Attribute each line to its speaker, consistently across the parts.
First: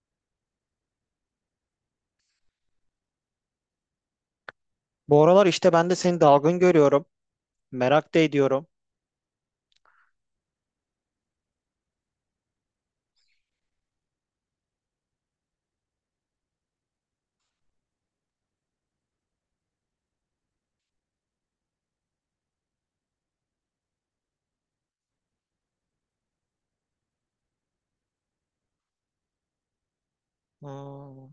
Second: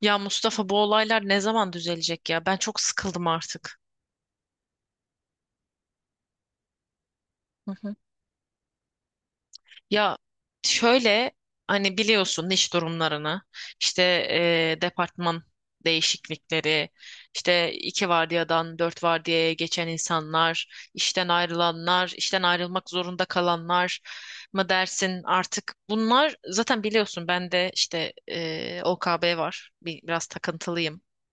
Speaker 1: Ya Mustafa, bu olaylar ne zaman düzelecek ya? Ben çok sıkıldım artık.
Speaker 2: Bu aralar işte ben de seni dalgın görüyorum.
Speaker 1: Hı hı.
Speaker 2: Merak da ediyorum.
Speaker 1: Ya şöyle, hani biliyorsun iş durumlarını, işte departman değişiklikleri, işte iki vardiyadan dört vardiyaya geçen insanlar, işten ayrılanlar, işten ayrılmak zorunda kalanlar mı dersin artık. Bunlar zaten biliyorsun, ben de işte OKB var, biraz takıntılıyım.
Speaker 2: Hmm,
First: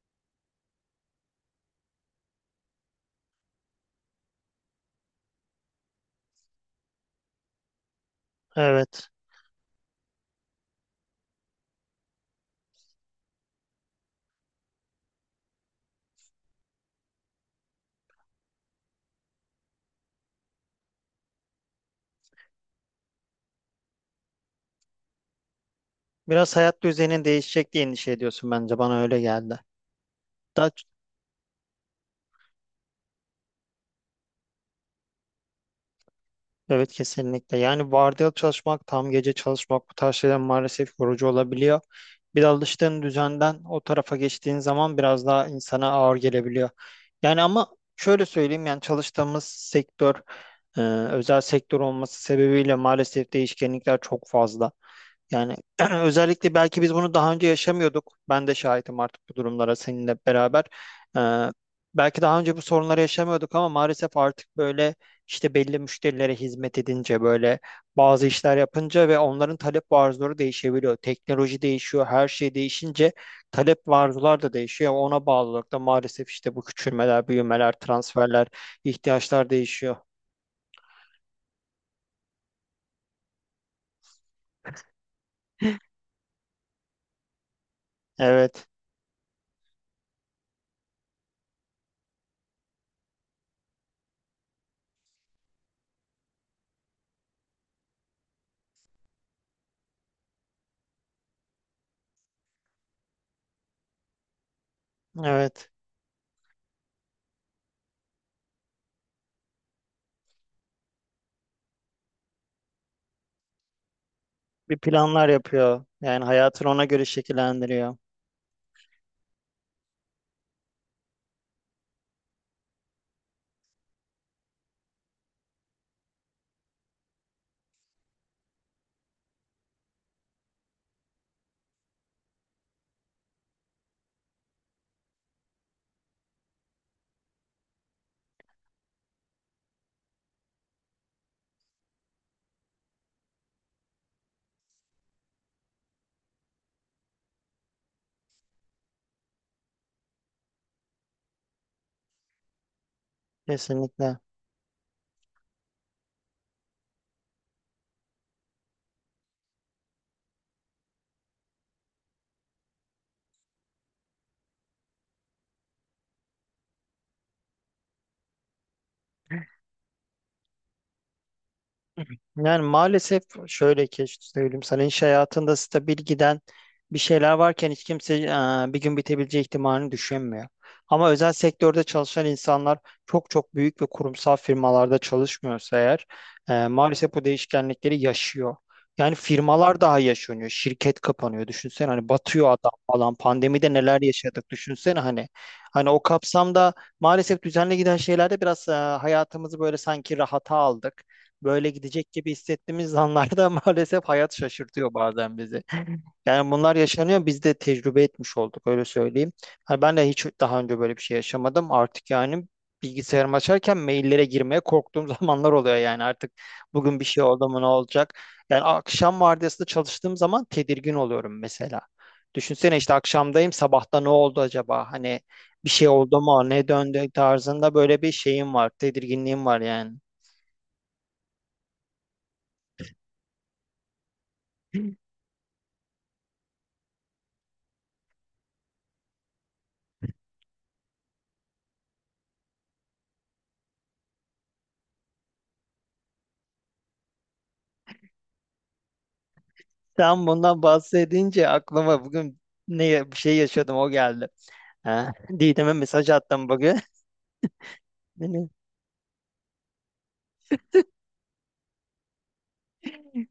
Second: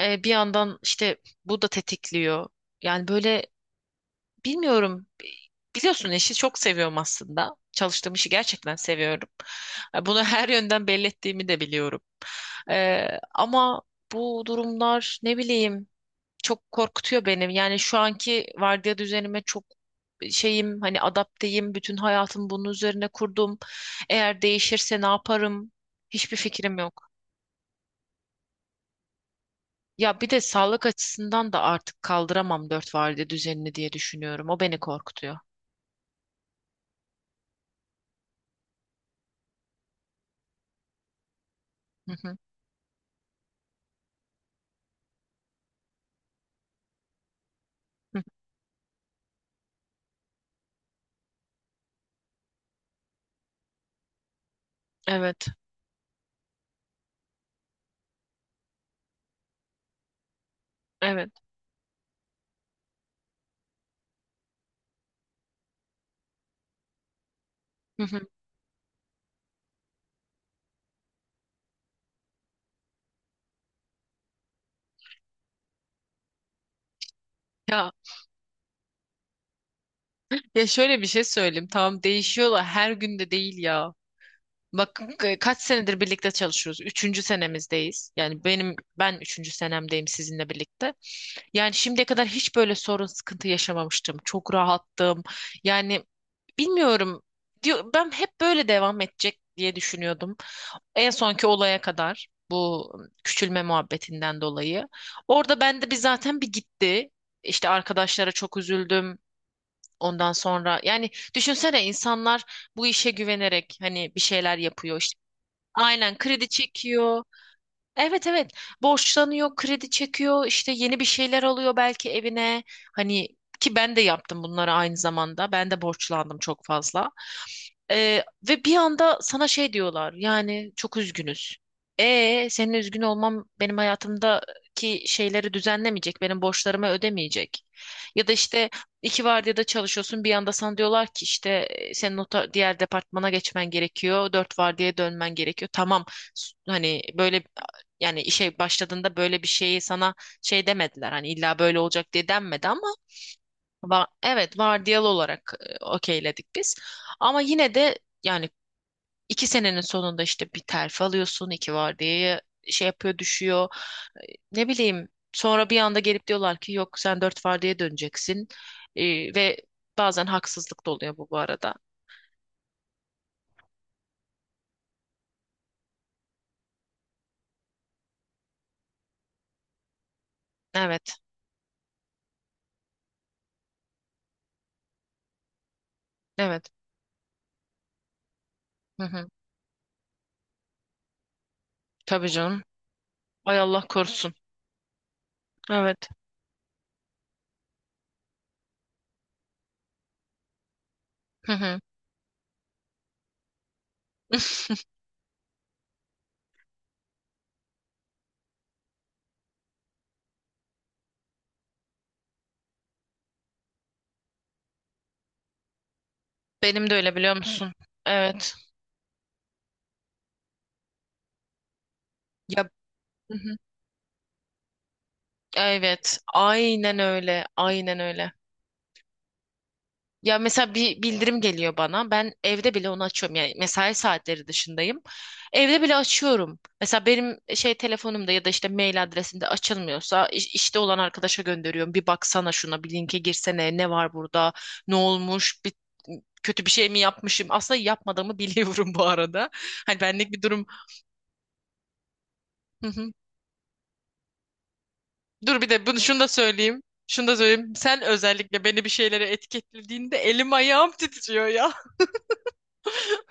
Speaker 1: Bir yandan işte bu da tetikliyor, yani böyle. Bilmiyorum. Biliyorsun işi çok seviyorum aslında. Çalıştığım işi gerçekten
Speaker 2: evet.
Speaker 1: seviyorum. Bunu her yönden belli ettiğimi de biliyorum. Ee, ama bu durumlar, ne bileyim, çok korkutuyor benim. Yani şu anki vardiya düzenime çok şeyim, hani adapteyim. Bütün hayatım bunun üzerine kurdum. Eğer değişirse ne yaparım? Hiçbir
Speaker 2: Biraz
Speaker 1: fikrim
Speaker 2: hayat
Speaker 1: yok.
Speaker 2: düzenin değişecek diye endişe ediyorsun bence. Bana öyle geldi.
Speaker 1: Ya bir de
Speaker 2: Daha, ç-
Speaker 1: sağlık açısından da artık kaldıramam dört vardiya düzenini diye düşünüyorum. O beni korkutuyor.
Speaker 2: evet kesinlikle. Yani vardiyalı çalışmak, tam gece çalışmak bu tarz şeyler maalesef yorucu olabiliyor.
Speaker 1: Hı hı.
Speaker 2: Bir de alıştığın düzenden o tarafa geçtiğin zaman biraz daha insana ağır gelebiliyor. Yani ama
Speaker 1: Hı.
Speaker 2: şöyle söyleyeyim yani çalıştığımız sektör, özel sektör olması sebebiyle maalesef değişkenlikler çok fazla.
Speaker 1: Evet.
Speaker 2: Yani özellikle belki biz bunu daha önce yaşamıyorduk. Ben de şahitim artık bu durumlara seninle beraber.
Speaker 1: Evet.
Speaker 2: Ee, Belki daha önce bu sorunları yaşamıyorduk ama maalesef artık böyle işte belli müşterilere hizmet edince böyle
Speaker 1: Hı hı.
Speaker 2: bazı işler yapınca ve onların talep ve arzuları değişebiliyor. Teknoloji değişiyor, her şey değişince talep ve arzular da değişiyor. Ona bağlı olarak da maalesef işte bu küçülmeler, büyümeler,
Speaker 1: Ya
Speaker 2: transferler, ihtiyaçlar değişiyor.
Speaker 1: ya şöyle bir şey söyleyeyim. Tamam, değişiyorlar, her gün de değil ya. Bak. Hı hı. Kaç senedir birlikte çalışıyoruz. Üçüncü senemizdeyiz. Yani
Speaker 2: Evet,
Speaker 1: ben üçüncü senemdeyim sizinle birlikte. Yani şimdiye kadar hiç böyle sorun sıkıntı yaşamamıştım. Çok rahattım. Yani bilmiyorum. Diyor, ben hep böyle devam edecek diye düşünüyordum. En sonki olaya kadar, bu küçülme muhabbetinden dolayı. Orada
Speaker 2: evet.
Speaker 1: bende bir zaten bir gitti. İşte arkadaşlara çok üzüldüm. Ondan sonra yani, düşünsene, insanlar bu işe güvenerek hani bir şeyler
Speaker 2: Bir
Speaker 1: yapıyor işte.
Speaker 2: planlar yapıyor.
Speaker 1: Aynen,
Speaker 2: Yani
Speaker 1: kredi
Speaker 2: hayatını ona göre
Speaker 1: çekiyor.
Speaker 2: şekillendiriyor.
Speaker 1: Evet, evet, borçlanıyor, kredi çekiyor, işte yeni bir şeyler alıyor belki evine. Hani, ki ben de yaptım bunları aynı zamanda. Ben de borçlandım çok fazla. Ee, ve bir anda sana şey diyorlar, yani çok üzgünüz. Senin üzgün olmam benim hayatımdaki şeyleri düzenlemeyecek, benim borçlarımı ödemeyecek. Ya da işte iki vardiyada çalışıyorsun, bir anda sana diyorlar ki işte senin diğer departmana geçmen gerekiyor, dört vardiyaya dönmen gerekiyor. Tamam, hani böyle, yani işe başladığında böyle bir şeyi sana şey demediler. Hani illa böyle olacak diye denmedi ama
Speaker 2: Kesinlikle.
Speaker 1: evet, vardiyalı olarak okeyledik biz. Ama yine de yani iki senenin sonunda işte bir terfi alıyorsun, iki vardiyaya şey yapıyor, düşüyor. Ne bileyim, sonra bir anda gelip diyorlar ki yok, sen dört vardiyaya döneceksin. Ve bazen haksızlık da oluyor, bu arada.
Speaker 2: Yani maalesef şöyle ki işte söyleyeyim sana iş hayatında stabil giden bir şeyler varken hiç kimse bir gün bitebileceği ihtimalini düşünmüyor. Ama
Speaker 1: Evet,
Speaker 2: özel sektörde çalışan insanlar çok çok büyük ve kurumsal firmalarda çalışmıyorsa eğer
Speaker 1: evet.
Speaker 2: maalesef bu değişkenlikleri yaşıyor.
Speaker 1: Hı
Speaker 2: Yani
Speaker 1: hı.
Speaker 2: firmalar daha yaşanıyor. Şirket kapanıyor. Düşünsene hani
Speaker 1: Tabii
Speaker 2: batıyor
Speaker 1: canım.
Speaker 2: adam falan.
Speaker 1: Ay,
Speaker 2: Pandemide
Speaker 1: Allah
Speaker 2: neler
Speaker 1: korusun.
Speaker 2: yaşadık düşünsene hani. Hani o
Speaker 1: Evet.
Speaker 2: kapsamda maalesef düzenli giden şeylerde biraz hayatımızı böyle sanki rahata aldık
Speaker 1: Hı
Speaker 2: böyle
Speaker 1: hı.
Speaker 2: gidecek gibi hissettiğimiz anlarda maalesef hayat şaşırtıyor bazen bizi. Yani bunlar yaşanıyor biz de tecrübe etmiş olduk öyle söyleyeyim. Hani ben de hiç daha önce böyle bir şey yaşamadım. Artık yani bilgisayarımı açarken maillere girmeye korktuğum zamanlar oluyor yani artık
Speaker 1: Benim de
Speaker 2: bugün bir
Speaker 1: öyle,
Speaker 2: şey
Speaker 1: biliyor
Speaker 2: oldu mu ne
Speaker 1: musun?
Speaker 2: olacak?
Speaker 1: Evet.
Speaker 2: Yani akşam vardiyasında çalıştığım zaman tedirgin oluyorum mesela.
Speaker 1: Ya.
Speaker 2: Düşünsene işte
Speaker 1: Hı
Speaker 2: akşamdayım
Speaker 1: hı.
Speaker 2: sabahta ne oldu acaba? Hani bir şey
Speaker 1: Evet,
Speaker 2: oldu mu ne
Speaker 1: aynen
Speaker 2: döndü
Speaker 1: öyle,
Speaker 2: tarzında
Speaker 1: aynen
Speaker 2: böyle bir
Speaker 1: öyle.
Speaker 2: şeyim var tedirginliğim var yani.
Speaker 1: Ya mesela bir bildirim geliyor bana. Ben evde bile onu açıyorum. Yani mesai saatleri dışındayım. Evde bile açıyorum. Mesela benim şey telefonumda ya da işte mail adresimde açılmıyorsa işte olan arkadaşa gönderiyorum. Bir baksana şuna, bir linke girsene. Ne var burada? Ne olmuş? Bir kötü bir şey mi yapmışım? Aslında yapmadığımı biliyorum bu arada. Hani,
Speaker 2: Tam
Speaker 1: benlik bir
Speaker 2: bundan
Speaker 1: durum.
Speaker 2: bahsedince aklıma bugün ne bir şey yaşadım o geldi. Ha,
Speaker 1: Dur, bir
Speaker 2: Didem'e
Speaker 1: de
Speaker 2: mesaj
Speaker 1: şunu da
Speaker 2: attım bugün.
Speaker 1: söyleyeyim. Şunu da söyleyeyim. Sen
Speaker 2: Beni
Speaker 1: özellikle beni bir şeylere etiketlediğinde elim ayağım titriyor ya.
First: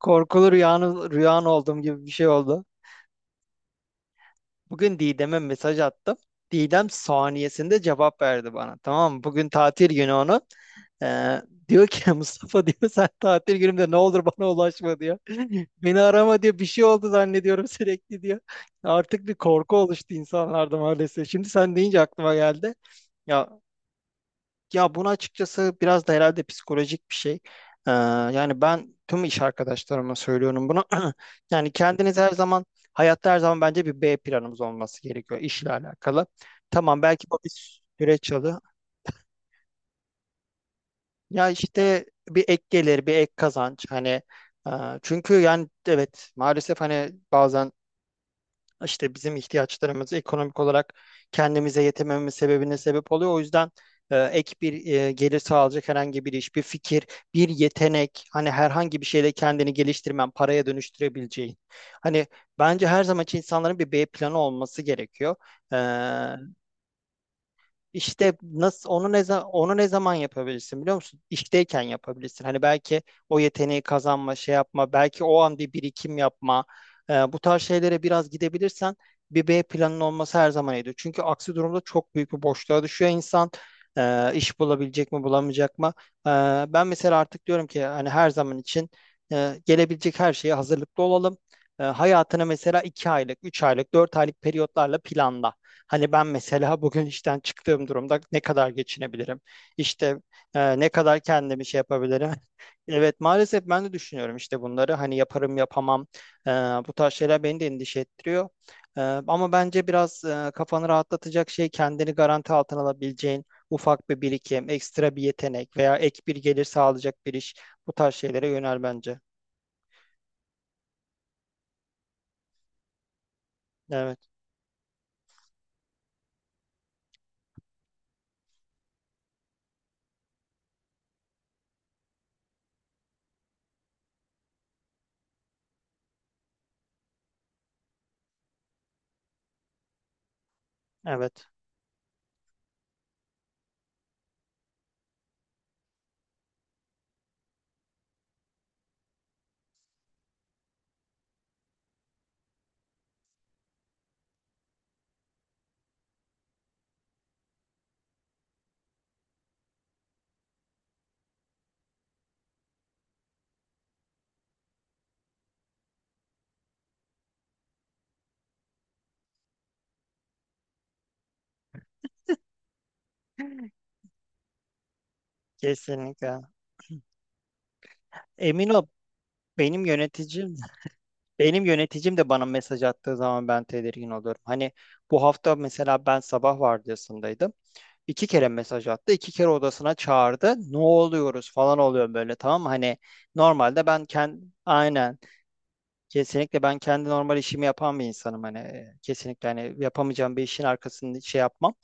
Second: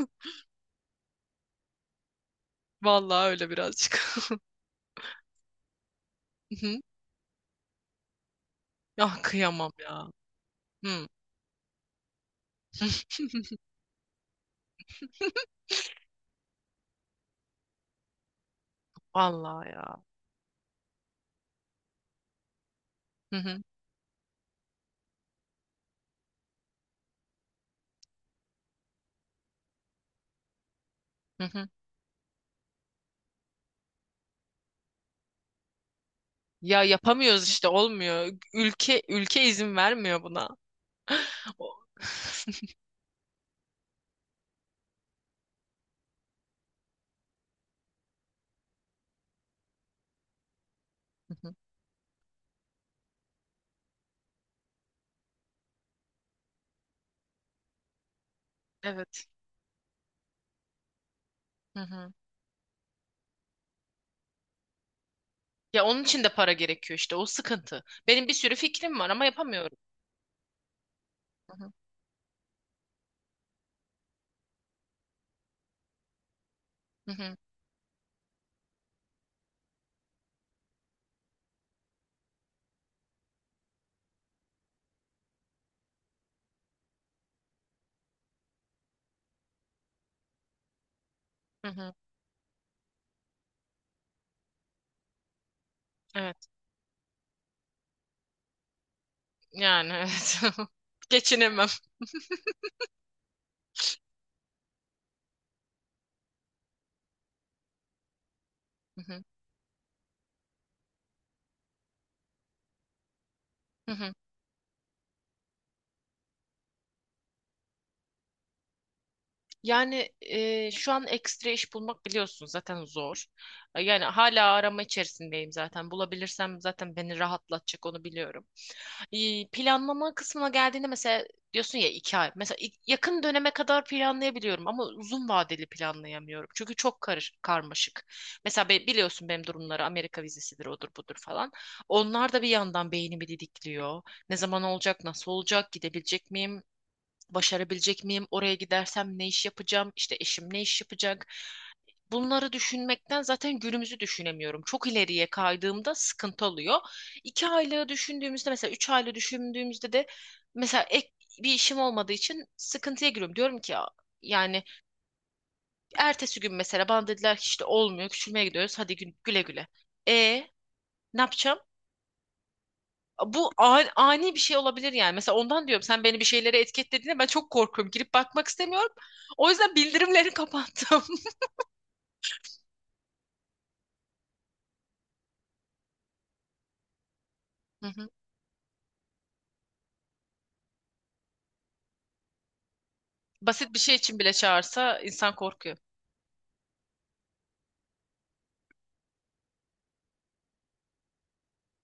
Speaker 2: Korkulu rüyanı, rüyan olduğum gibi bir şey oldu.
Speaker 1: Vallahi öyle, birazcık.
Speaker 2: Bugün Didem'e mesaj attım.
Speaker 1: Hı hı.
Speaker 2: Didem saniyesinde cevap verdi bana. Tamam
Speaker 1: Ah,
Speaker 2: mı? Bugün
Speaker 1: kıyamam
Speaker 2: tatil
Speaker 1: ya.
Speaker 2: günü onun.
Speaker 1: Hı.
Speaker 2: Ee, Diyor ki Mustafa diyor sen tatil günümde ne olur bana ulaşma diyor. Beni arama diyor bir şey oldu zannediyorum sürekli diyor. Artık bir
Speaker 1: Vallahi
Speaker 2: korku
Speaker 1: ya.
Speaker 2: oluştu insanlarda maalesef. Şimdi sen deyince aklıma geldi.
Speaker 1: Hı
Speaker 2: Ya
Speaker 1: hı.
Speaker 2: Ya bunu açıkçası biraz da herhalde psikolojik bir şey. Yani ben tüm iş arkadaşlarıma söylüyorum bunu.
Speaker 1: Hı hı.
Speaker 2: Yani kendiniz her zaman, hayatta her zaman bence bir B planımız olması gerekiyor işle alakalı.
Speaker 1: Ya
Speaker 2: Tamam belki bu
Speaker 1: yapamıyoruz işte,
Speaker 2: bir
Speaker 1: olmuyor.
Speaker 2: süreç alı.
Speaker 1: Ülke ülke izin vermiyor buna.
Speaker 2: Ya
Speaker 1: O-
Speaker 2: işte bir ek gelir, bir ek kazanç. Hani e, çünkü yani evet maalesef hani bazen işte bizim ihtiyaçlarımız ekonomik olarak
Speaker 1: Hı hı.
Speaker 2: kendimize yetemememiz sebebine sebep oluyor. O yüzden ek bir gelir sağlayacak herhangi bir iş, bir fikir, bir yetenek, hani herhangi bir
Speaker 1: Evet.
Speaker 2: şeyle kendini geliştirmen, paraya dönüştürebileceğin.
Speaker 1: Hı hı.
Speaker 2: Hani bence her zaman için insanların bir B planı olması gerekiyor. E,
Speaker 1: Ya, onun için de para gerekiyor, işte o sıkıntı. Benim bir
Speaker 2: işte
Speaker 1: sürü
Speaker 2: nasıl
Speaker 1: fikrim var ama yapamıyorum.
Speaker 2: onu ne zaman yapabilirsin biliyor musun?
Speaker 1: Hı hı.
Speaker 2: İşteyken yapabilirsin. Hani belki o yeteneği kazanma, şey yapma, belki o an bir birikim yapma.
Speaker 1: Hı hı.
Speaker 2: Bu tarz şeylere biraz gidebilirsen bir B planın olması her zaman iyidir. Çünkü aksi durumda çok büyük bir boşluğa düşüyor insan. İş bulabilecek mi, bulamayacak mı? Ee, Ben mesela artık diyorum ki hani her zaman için gelebilecek her şeye hazırlıklı olalım.
Speaker 1: Hı hı.
Speaker 2: Hayatını mesela iki aylık, üç aylık, dört aylık periyotlarla planla. Hani ben
Speaker 1: Evet.
Speaker 2: mesela bugün işten çıktığım durumda ne kadar geçinebilirim?
Speaker 1: Yani
Speaker 2: İşte
Speaker 1: evet.
Speaker 2: ne kadar kendimi
Speaker 1: Geçinemem.
Speaker 2: şey yapabilirim? Evet maalesef ben de düşünüyorum işte bunları. Hani yaparım yapamam. E, Bu tarz şeyler beni de endişe ettiriyor.
Speaker 1: Hı
Speaker 2: E,
Speaker 1: hı,
Speaker 2: Ama bence biraz kafanı rahatlatacak şey kendini garanti altına alabileceğin
Speaker 1: hı
Speaker 2: ufak
Speaker 1: hı.
Speaker 2: bir birikim, ekstra bir yetenek veya ek bir gelir sağlayacak bir iş. Bu tarz şeylere yönel bence.
Speaker 1: Yani şu an ekstra iş bulmak, biliyorsun, zaten zor. Yani
Speaker 2: Evet,
Speaker 1: hala arama içerisindeyim zaten. Bulabilirsem zaten beni rahatlatacak, onu biliyorum. Planlama kısmına geldiğinde, mesela diyorsun ya, iki ay. Mesela yakın döneme kadar planlayabiliyorum ama uzun vadeli planlayamıyorum. Çünkü çok karmaşık. Mesela biliyorsun benim durumları, Amerika vizesidir, odur budur
Speaker 2: evet.
Speaker 1: falan. Onlar da bir yandan beynimi didikliyor. Ne zaman olacak, nasıl olacak, gidebilecek miyim? Başarabilecek miyim? Oraya gidersem ne iş yapacağım? İşte eşim ne iş yapacak? Bunları düşünmekten zaten günümüzü düşünemiyorum. Çok ileriye kaydığımda sıkıntı oluyor. İki aylığı düşündüğümüzde, mesela üç aylığı düşündüğümüzde de, mesela ek bir işim olmadığı için sıkıntıya giriyorum. Diyorum ki ya yani, ertesi gün mesela bana dediler ki işte olmuyor, küçülmeye gidiyoruz, hadi güle güle. E Ne yapacağım? Bu ani, ani bir şey olabilir yani. Mesela ondan diyorum, sen beni bir
Speaker 2: Kesinlikle.
Speaker 1: şeylere etiketlediğinde ben çok korkuyorum. Girip bakmak
Speaker 2: Emin ol
Speaker 1: istemiyorum. O yüzden
Speaker 2: benim
Speaker 1: bildirimleri
Speaker 2: yöneticim
Speaker 1: kapattım.
Speaker 2: Benim yöneticim de bana mesaj attığı zaman ben tedirgin oluyorum. Hani bu hafta mesela ben sabah vardiyasındaydım.
Speaker 1: Hı hı.
Speaker 2: İki kere mesaj attı, iki kere odasına çağırdı. Ne oluyoruz falan oluyor böyle tamam mı? Hani
Speaker 1: Basit bir
Speaker 2: normalde
Speaker 1: şey
Speaker 2: ben
Speaker 1: için bile
Speaker 2: kendi
Speaker 1: çağırsa
Speaker 2: aynen
Speaker 1: insan korkuyor.
Speaker 2: Kesinlikle ben kendi normal işimi yapan bir insanım hani kesinlikle hani yapamayacağım bir işin arkasında şey yapmam.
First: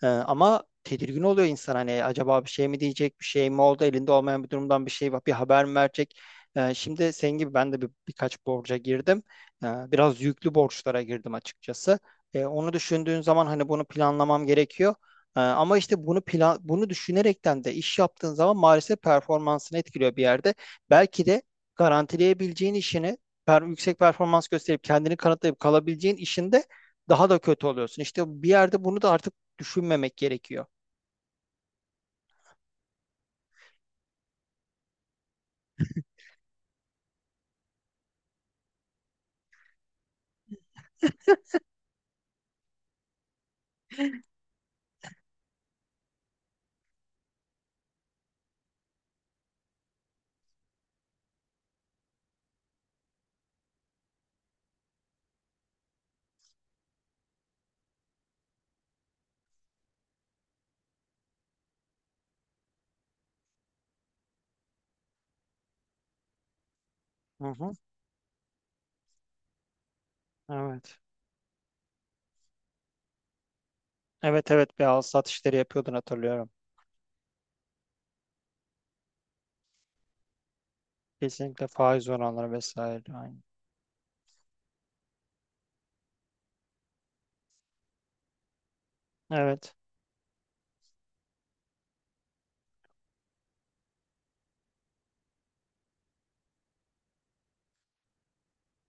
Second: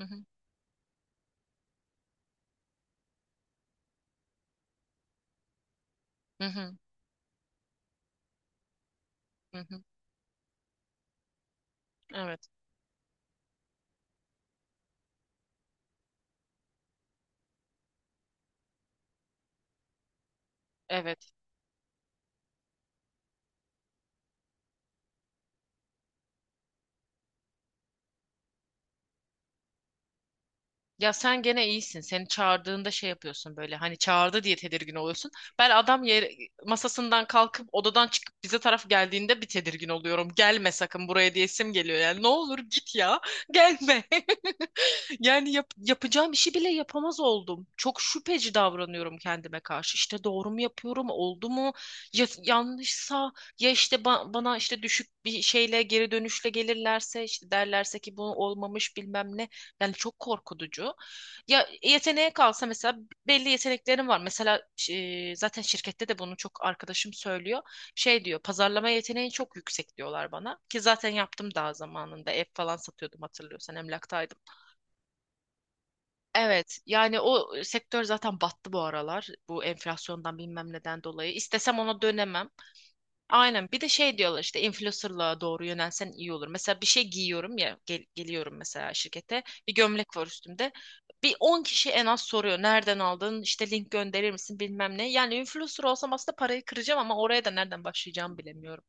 Speaker 1: Hı hı.
Speaker 2: Ama tedirgin oluyor insan hani acaba bir şey mi diyecek bir şey mi oldu elinde olmayan bir durumdan bir şey var bir haber mi verecek?
Speaker 1: Hı hı.
Speaker 2: Şimdi senin gibi ben de birkaç borca girdim.
Speaker 1: Hı hı.
Speaker 2: Biraz yüklü borçlara girdim açıkçası.
Speaker 1: Evet.
Speaker 2: Onu düşündüğün zaman hani bunu planlamam gerekiyor. Ama işte bunu düşünerekten de iş yaptığın zaman maalesef performansını etkiliyor bir yerde. Belki
Speaker 1: Evet.
Speaker 2: de garantileyebileceğin işini yüksek performans gösterip kendini kanıtlayıp kalabileceğin işinde daha da kötü oluyorsun. İşte bir yerde bunu da artık düşünmemek gerekiyor.
Speaker 1: Ya sen gene iyisin. Seni çağırdığında şey yapıyorsun böyle, hani çağırdı diye tedirgin oluyorsun. Ben adam yer, masasından kalkıp odadan çıkıp bize taraf geldiğinde bir tedirgin oluyorum. Gelme sakın buraya, diyesim geliyor yani. Ne olur git ya. Gelme. Yani yapacağım işi bile yapamaz oldum. Çok şüpheci davranıyorum kendime karşı. İşte doğru mu yapıyorum, oldu mu? Ya yanlışsa, ya işte bana işte düşük bir şeyle, geri dönüşle gelirlerse, işte derlerse ki bu olmamış, bilmem ne. Yani çok korkutucu. Ya yeteneğe kalsa, mesela belli yeteneklerim var. Mesela zaten şirkette de bunu çok arkadaşım
Speaker 2: Hı
Speaker 1: söylüyor.
Speaker 2: hı,
Speaker 1: Şey diyor, pazarlama yeteneğin çok yüksek diyorlar bana. Ki
Speaker 2: evet.
Speaker 1: zaten yaptım daha zamanında. Ev falan satıyordum, hatırlıyorsan, emlaktaydım.
Speaker 2: Evet evet bir al sat işleri yapıyordun hatırlıyorum.
Speaker 1: Evet, yani o sektör zaten battı bu aralar. Bu enflasyondan, bilmem neden dolayı.
Speaker 2: Kesinlikle
Speaker 1: İstesem ona
Speaker 2: faiz
Speaker 1: dönemem.
Speaker 2: oranları vesaire. Aynı.
Speaker 1: Aynen, bir de şey diyorlar işte, influencer'lığa doğru yönelsen iyi olur. Mesela bir şey giyiyorum ya, geliyorum mesela şirkete,
Speaker 2: Evet.
Speaker 1: bir gömlek var üstümde. Bir 10 kişi en az soruyor, nereden aldın. İşte link gönderir misin, bilmem ne. Yani influencer olsam aslında parayı kıracağım ama oraya da nereden başlayacağımı bilemiyorum.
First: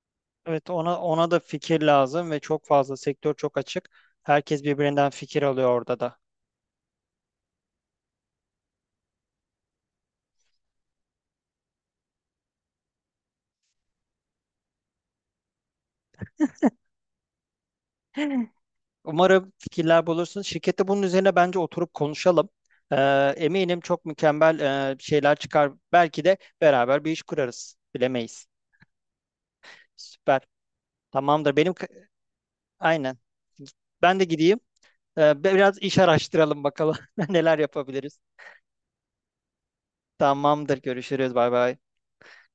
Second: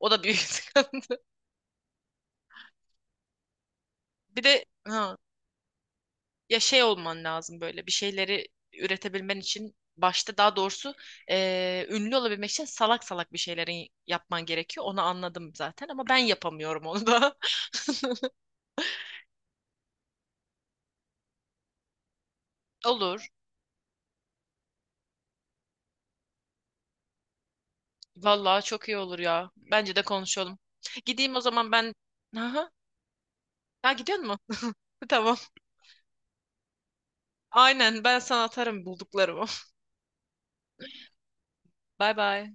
Speaker 1: O da büyük
Speaker 2: Evet
Speaker 1: sıkıntı.
Speaker 2: ona da fikir lazım ve çok fazla sektör çok açık.
Speaker 1: Bir
Speaker 2: Herkes
Speaker 1: de
Speaker 2: birbirinden
Speaker 1: ha,
Speaker 2: fikir alıyor orada da.
Speaker 1: ya şey olman lazım, böyle bir şeyleri üretebilmen için başta, daha doğrusu, ünlü olabilmek için salak salak bir şeyleri yapman gerekiyor. Onu anladım zaten ama ben yapamıyorum onu da.
Speaker 2: Umarım fikirler bulursun. Şirkette bunun üzerine bence oturup konuşalım. Ee,
Speaker 1: Olur.
Speaker 2: Eminim çok mükemmel şeyler çıkar. Belki de beraber bir iş kurarız. Bilemeyiz.
Speaker 1: Vallahi çok iyi olur ya. Bence de
Speaker 2: Süper.
Speaker 1: konuşalım. Gideyim o
Speaker 2: Tamamdır.
Speaker 1: zaman ben. Aha.
Speaker 2: Aynen.
Speaker 1: Ha, gidiyor
Speaker 2: Ben de
Speaker 1: mu?
Speaker 2: gideyim.
Speaker 1: Tamam.
Speaker 2: Biraz iş araştıralım bakalım neler
Speaker 1: Aynen,
Speaker 2: yapabiliriz.
Speaker 1: ben sana atarım bulduklarımı.
Speaker 2: Tamamdır. Görüşürüz. Bay bay.
Speaker 1: Bay bay.